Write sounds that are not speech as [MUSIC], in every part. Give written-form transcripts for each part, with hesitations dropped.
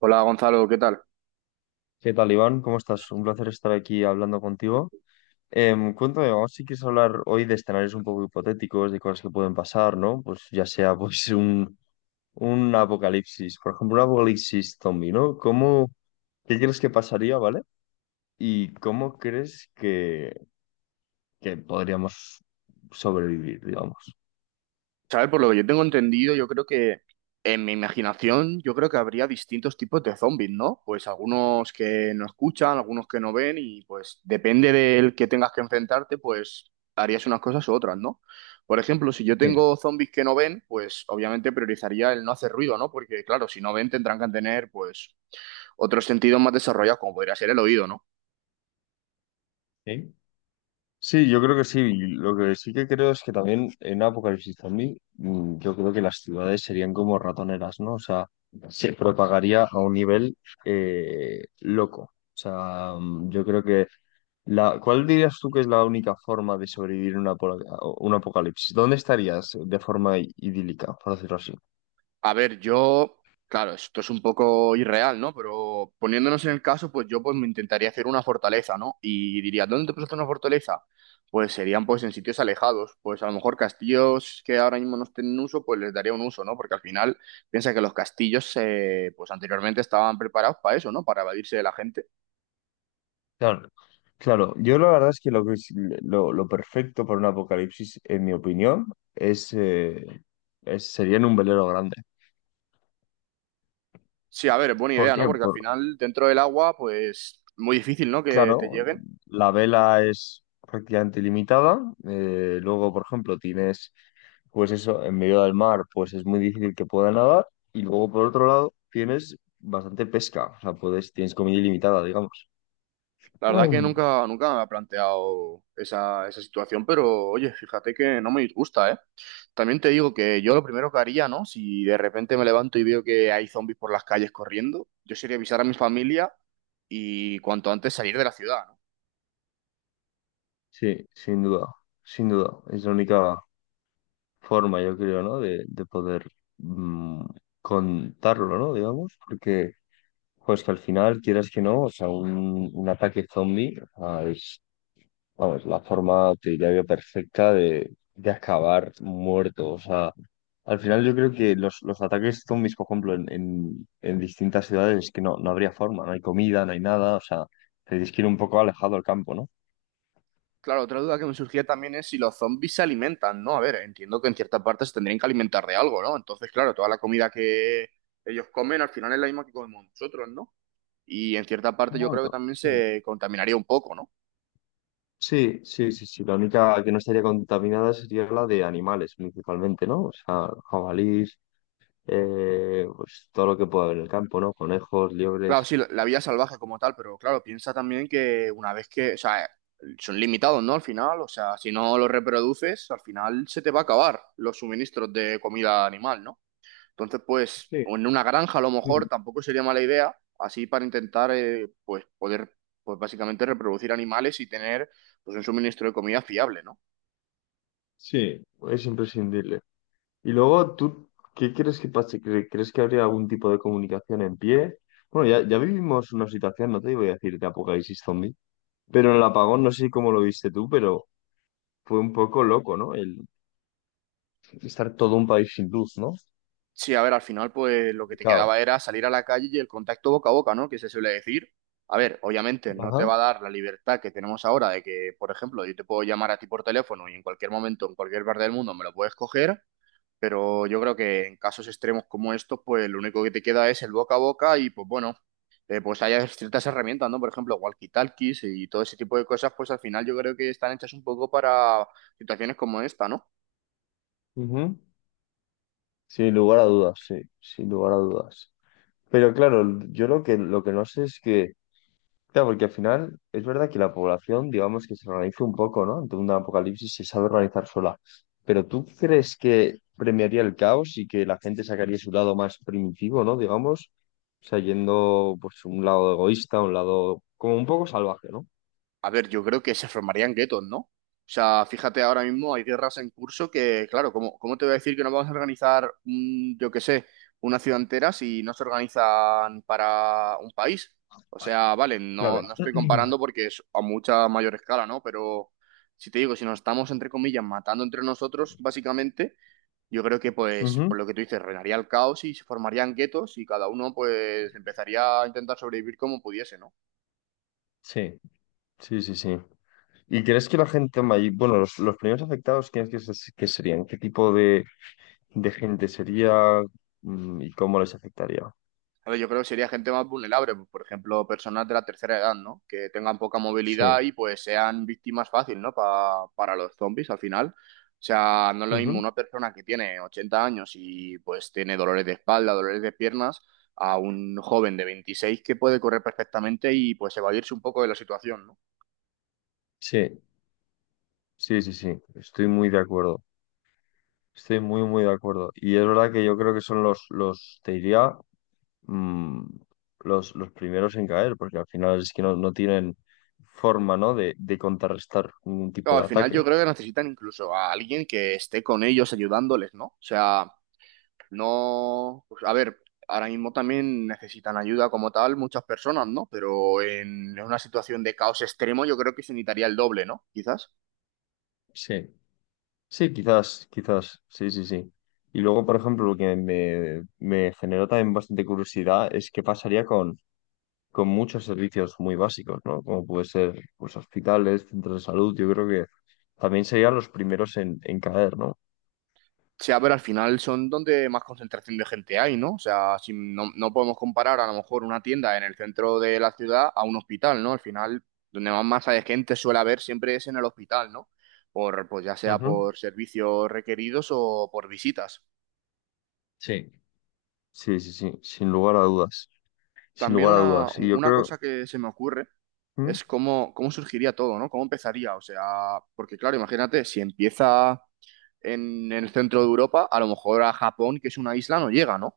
Hola Gonzalo, ¿qué tal? ¿Qué tal, Iván? ¿Cómo estás? Un placer estar aquí hablando contigo. Cuéntame, vamos, si quieres hablar hoy de escenarios un poco hipotéticos, de cosas que pueden pasar, ¿no? Pues ya sea pues un apocalipsis, por ejemplo, un apocalipsis zombie, ¿no? ¿Qué crees que pasaría, ¿vale? ¿Y cómo crees que podríamos sobrevivir, digamos? ¿Sabes? Por lo que yo tengo entendido, yo creo que en mi imaginación, yo creo que habría distintos tipos de zombies, ¿no? Pues algunos que no escuchan, algunos que no ven y pues depende del que tengas que enfrentarte, pues harías unas cosas u otras, ¿no? Por ejemplo, si yo Sí. tengo zombies que no ven, pues obviamente priorizaría el no hacer ruido, ¿no? Porque claro, si no ven tendrán que tener pues otros sentidos más desarrollados, como podría ser el oído, ¿no? ¿Sí? Sí, yo creo que sí. Y lo que sí que creo es que también en apocalipsis zombie, yo creo que las ciudades serían como ratoneras, ¿no? O sea, se propagaría a un nivel loco. O sea, yo creo que la, ¿cuál dirías tú que es la única forma de sobrevivir una, un apocalipsis? ¿Dónde estarías de forma idílica, por decirlo así? A ver, yo, claro, esto es un poco irreal, ¿no? Pero poniéndonos en el caso, pues yo pues me intentaría hacer una fortaleza, ¿no? Y diría, ¿dónde te puedes hacer una fortaleza? Pues serían pues en sitios alejados, pues a lo mejor castillos que ahora mismo no estén en uso, pues les daría un uso, ¿no? Porque al final piensa que los castillos pues anteriormente estaban preparados para eso, ¿no? Para evadirse de la gente. Claro. Claro, yo la verdad es que lo que es- lo perfecto para un apocalipsis, en mi opinión, es, sería en un velero grande. Sí, a ver, es buena ¿Por idea, ¿no? qué? Porque al Por- final dentro del agua, pues muy difícil, ¿no? Que te claro, lleguen. la vela es prácticamente ilimitada. Luego, por ejemplo, tienes, pues eso, en medio del mar, pues es muy difícil que pueda nadar. Y luego, por otro lado, tienes bastante pesca. O sea, puedes, tienes comida ilimitada, digamos. [CLEARS THROAT] La verdad que Mm. nunca, nunca me ha planteado esa, esa situación, pero oye, fíjate que no me disgusta, ¿eh? También te digo que yo lo primero que haría, ¿no? Si de repente me levanto y veo que hay zombies por las calles corriendo, yo sería avisar a mi familia y cuanto antes salir de la ciudad, ¿no? Sí, sin duda, sin duda. Es la única forma, yo creo, ¿no? De poder mm, contarlo, ¿no? Digamos, porque, pues que al final, quieras que no, o sea, un ataque zombie, o sea, es vamos, es la forma, te diría yo, perfecta de acabar muerto. O sea, al final yo creo que los ataques zombies, por ejemplo, en distintas ciudades es que no, no habría forma, no hay comida, no hay nada. O sea, tendrías que ir un poco alejado al campo, ¿no? Claro, otra duda que me surgía también es si los zombies se alimentan, ¿no? A ver, entiendo que en ciertas partes se tendrían que alimentar de algo, ¿no? Entonces, claro, toda la comida que ellos comen al final es la misma que comemos nosotros, ¿no? Y en cierta parte yo Bueno, creo que también sí. se contaminaría un poco, ¿no? Sí, sí, sí, sí. La única que no estaría contaminada sería la de animales, principalmente, ¿no? O sea, jabalís, pues todo lo que pueda haber en el campo, ¿no? Conejos, Claro, liebres. sí, la vida salvaje como tal, pero claro, piensa también que una vez que, o sea, son limitados, ¿no? Al final, o sea, si no los reproduces, al final se te va a acabar los suministros de comida animal, ¿no? Entonces, pues, Sí. o en una granja a lo mejor Mm. tampoco sería mala idea, así para intentar, pues, poder, pues, básicamente reproducir animales y tener, pues, un suministro de comida fiable, ¿no? Sí, es imprescindible. Y luego, ¿tú qué crees que pase? ¿Crees que habría algún tipo de comunicación en pie? Bueno, ya vivimos una situación, no te voy a decir de apocalipsis zombie, pero en el apagón, no sé si cómo lo viste tú, pero fue un poco loco, ¿no? El estar todo un país sin luz, ¿no? Sí, a ver, al final, pues lo que De te caos. quedaba era salir a la calle y el contacto boca a boca, ¿no? Que se suele decir. A ver, obviamente no te Ajá. va a dar la libertad que tenemos ahora de que, por ejemplo, yo te puedo llamar a ti por teléfono y en cualquier momento, en cualquier parte del mundo me lo puedes coger, pero yo creo que en casos extremos como estos, pues lo único que te queda es el boca a boca y, pues bueno, pues hay ciertas herramientas, ¿no? Por ejemplo, walkie-talkies y todo ese tipo de cosas, pues al final yo creo que están hechas un poco para situaciones como esta, ¿no? Ujú. Sin lugar a dudas, sí, sin lugar a dudas. Pero claro, yo lo que no sé es que claro, porque al final es verdad que la población, digamos que se organiza un poco, ¿no? Ante un apocalipsis se sabe organizar sola. Pero ¿tú crees que premiaría el caos y que la gente sacaría su lado más primitivo, ¿no? Digamos, o sea, yendo pues un lado egoísta, un lado como un poco salvaje, ¿no? A ver, yo creo que se formarían guetos, ¿no? O sea, fíjate, ahora mismo hay guerras en curso que, claro, ¿cómo, cómo te voy a decir que no vamos a organizar, un, yo qué sé, una ciudad entera si no se organizan para un país? O sea, vale, no, Claro. no estoy comparando [CLEARS THROAT] porque es a mucha mayor escala, ¿no? Pero si te digo, si nos estamos, entre comillas, matando entre nosotros, básicamente, yo creo que, pues, Ujú. por lo que tú dices, reinaría el caos y se formarían guetos y cada uno, pues, empezaría a intentar sobrevivir como pudiese, ¿no? Sí, sí, sí, sí. ¿Y crees que la gente bueno, los primeros afectados, ¿quiénes que serían? ¿Qué tipo de gente sería y cómo les afectaría? A ver, yo creo que sería gente más vulnerable, pues, por ejemplo, personas de la tercera edad, ¿no? Que tengan poca Sí. movilidad y pues sean víctimas fácil, ¿no? Para los zombies al final. O sea, no es lo mismo Ujú. una persona que tiene 80 años y pues tiene dolores de espalda, dolores de piernas, a un joven de 26 que puede correr perfectamente y pues evadirse un poco de la situación, ¿no? Sí. Sí, sí, sí, estoy muy de acuerdo. Estoy muy, muy de acuerdo. Y es verdad que yo creo que son los, te diría, mm, los primeros en caer, porque al final es que no, no tienen forma, ¿no?, de contrarrestar ningún Claro, tipo al de final yo ataque. creo que necesitan incluso a alguien que esté con ellos ayudándoles, ¿no? O sea... No, pues, a ver, ahora mismo también necesitan ayuda como tal muchas personas, ¿no? Pero en una situación de caos extremo yo creo que se necesitaría el doble, ¿no? Quizás. Sí. Sí, quizás, quizás, sí, sí, sí. Y luego, por ejemplo, lo que me generó también bastante curiosidad es qué pasaría con muchos servicios muy básicos, ¿no? Como puede ser, pues, hospitales, centros de salud, yo creo que también serían los primeros en caer, ¿no? O a ver al final son donde más concentración de gente hay, ¿no? O sea, si no, no podemos comparar a lo mejor una tienda en el centro de la ciudad a un hospital, ¿no? Al final, donde más masa de gente suele haber siempre es en el hospital, ¿no? Por, pues ya sea Ujú. por servicios requeridos o por visitas. Sí. Sí, sí, sí, sin lugar a dudas, sin También lugar a una, dudas. Y yo una creo, cosa que se me ocurre ¿mm? es cómo, cómo surgiría todo, ¿no? ¿Cómo empezaría? O sea, porque claro, imagínate, si empieza en el centro de Europa, a lo mejor a Japón, que es una isla, no llega, ¿no?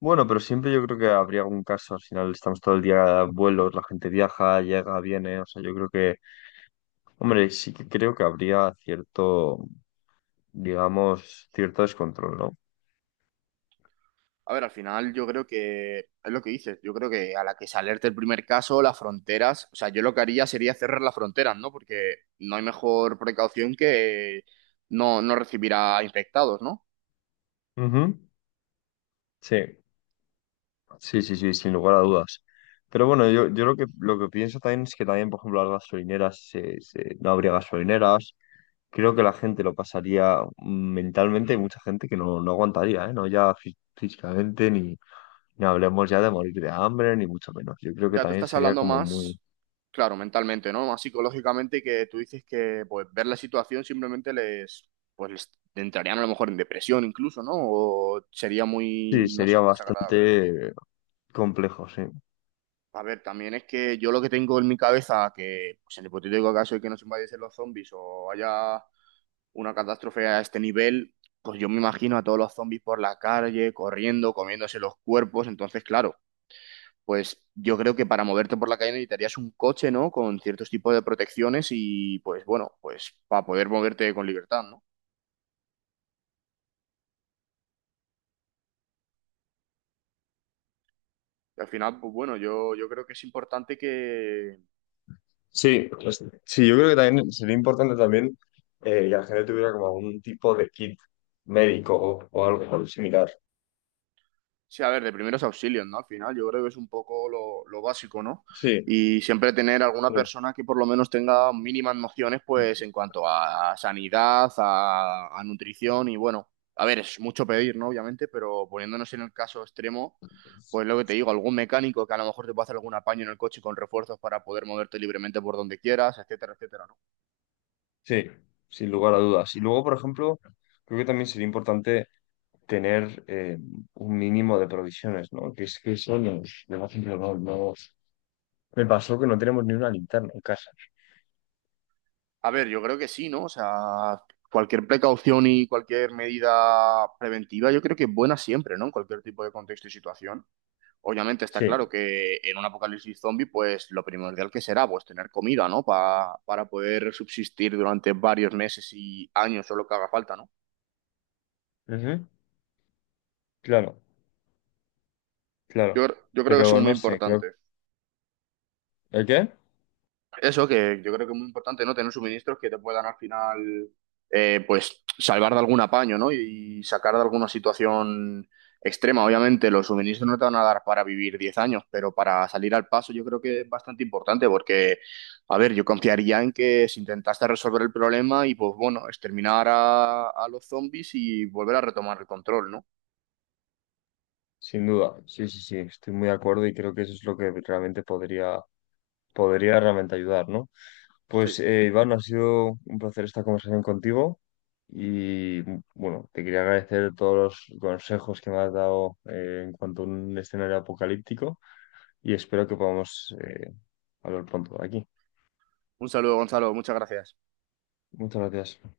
Bueno, pero siempre yo creo que habría algún caso, al final estamos todo el día en vuelos, la gente viaja, llega, viene, o sea, yo creo que, hombre, sí que creo que habría cierto, digamos, cierto descontrol, ¿no? A ver, al final yo creo que es lo que dices, yo creo que a la que se alerte el primer caso, las fronteras, o sea, yo lo que haría sería cerrar las fronteras, ¿no? Porque no hay mejor precaución que no, no recibir a infectados, ¿no? Ujú. Sí, sí, sí, sí, sin lugar a dudas. Pero bueno, yo lo que pienso también es que también, por ejemplo, las gasolineras, no habría gasolineras, creo que la gente lo pasaría mentalmente, hay mucha gente que no, no aguantaría, ¿eh? No ya físicamente, ni, ni hablemos ya de morir de hambre, ni mucho menos. Yo creo que Ya tú también estás sería hablando como muy, más, claro, mentalmente, ¿no? Más psicológicamente que tú dices que pues ver la situación simplemente les, pues les entrarían a lo mejor en depresión incluso, ¿no? O sería muy, sí, no sé, sería desagradable, ¿no? bastante complejo, sí. A ver, también es que yo lo que tengo en mi cabeza, que pues, en el hipotético caso de que nos invadiesen los zombies o haya una catástrofe a este nivel, pues yo me imagino a todos los zombies por la calle, corriendo, comiéndose los cuerpos, entonces, claro. Pues yo creo que para moverte por la calle necesitarías un coche, ¿no? Con ciertos tipos de protecciones y pues bueno, pues para poder moverte con libertad, ¿no? Y al final, pues bueno, yo creo que es importante que Sí, pues, sí, yo creo que también sería importante también que la gente tuviera como algún tipo de kit médico o algo similar. sí, a ver, de primeros auxilios, ¿no? Al final, yo creo que es un poco lo básico, ¿no? Sí, Y siempre tener alguna sí, persona que por lo menos tenga mínimas nociones, pues en cuanto a sanidad, a nutrición y bueno, a ver, es mucho pedir, ¿no? Obviamente, pero poniéndonos en el caso extremo, pues lo que te digo, algún mecánico que a lo mejor te pueda hacer algún apaño en el coche con refuerzos para poder moverte libremente por donde quieras, etcétera, etcétera, ¿no? sí, sin lugar a dudas. Y luego, por ejemplo, creo que también sería importante tener un mínimo de provisiones, ¿no? Que es que eso nos, de vez en cuando nos... Me pasó que no tenemos ni una linterna en casa. A ver, yo creo que sí, ¿no? O sea, cualquier precaución y cualquier medida preventiva, yo creo que es buena siempre, ¿no? En cualquier tipo de contexto y situación. Obviamente está claro Sí. que en un apocalipsis zombie, pues lo primordial que será, pues tener comida, ¿no? Para poder subsistir durante varios meses y años o lo que haga falta, ¿no? Ujú. Claro, Yo, claro. yo creo que Pero son muy no sé, creo... importantes. ¿El qué? Eso que yo creo que es muy importante, ¿no? Tener suministros que te puedan al final, pues, salvar de algún apaño, ¿no? Y sacar de alguna situación extrema. Obviamente, los suministros no te van a dar para vivir 10 años, pero para salir al paso yo creo que es bastante importante porque, a ver, yo confiaría en que si intentaste resolver el problema y, pues, bueno, exterminar a los zombies y volver a retomar el control, ¿no? Sin duda, sí, sí, sí, estoy muy de acuerdo y creo que eso es lo que realmente podría, podría realmente ayudar, ¿no? Sí. Pues Iván, ha sido un placer esta conversación contigo y bueno, te quería agradecer todos los consejos que me has dado en cuanto a un escenario apocalíptico. Y espero que podamos hablar pronto de aquí. Un saludo, Gonzalo. Muchas gracias. Muchas gracias.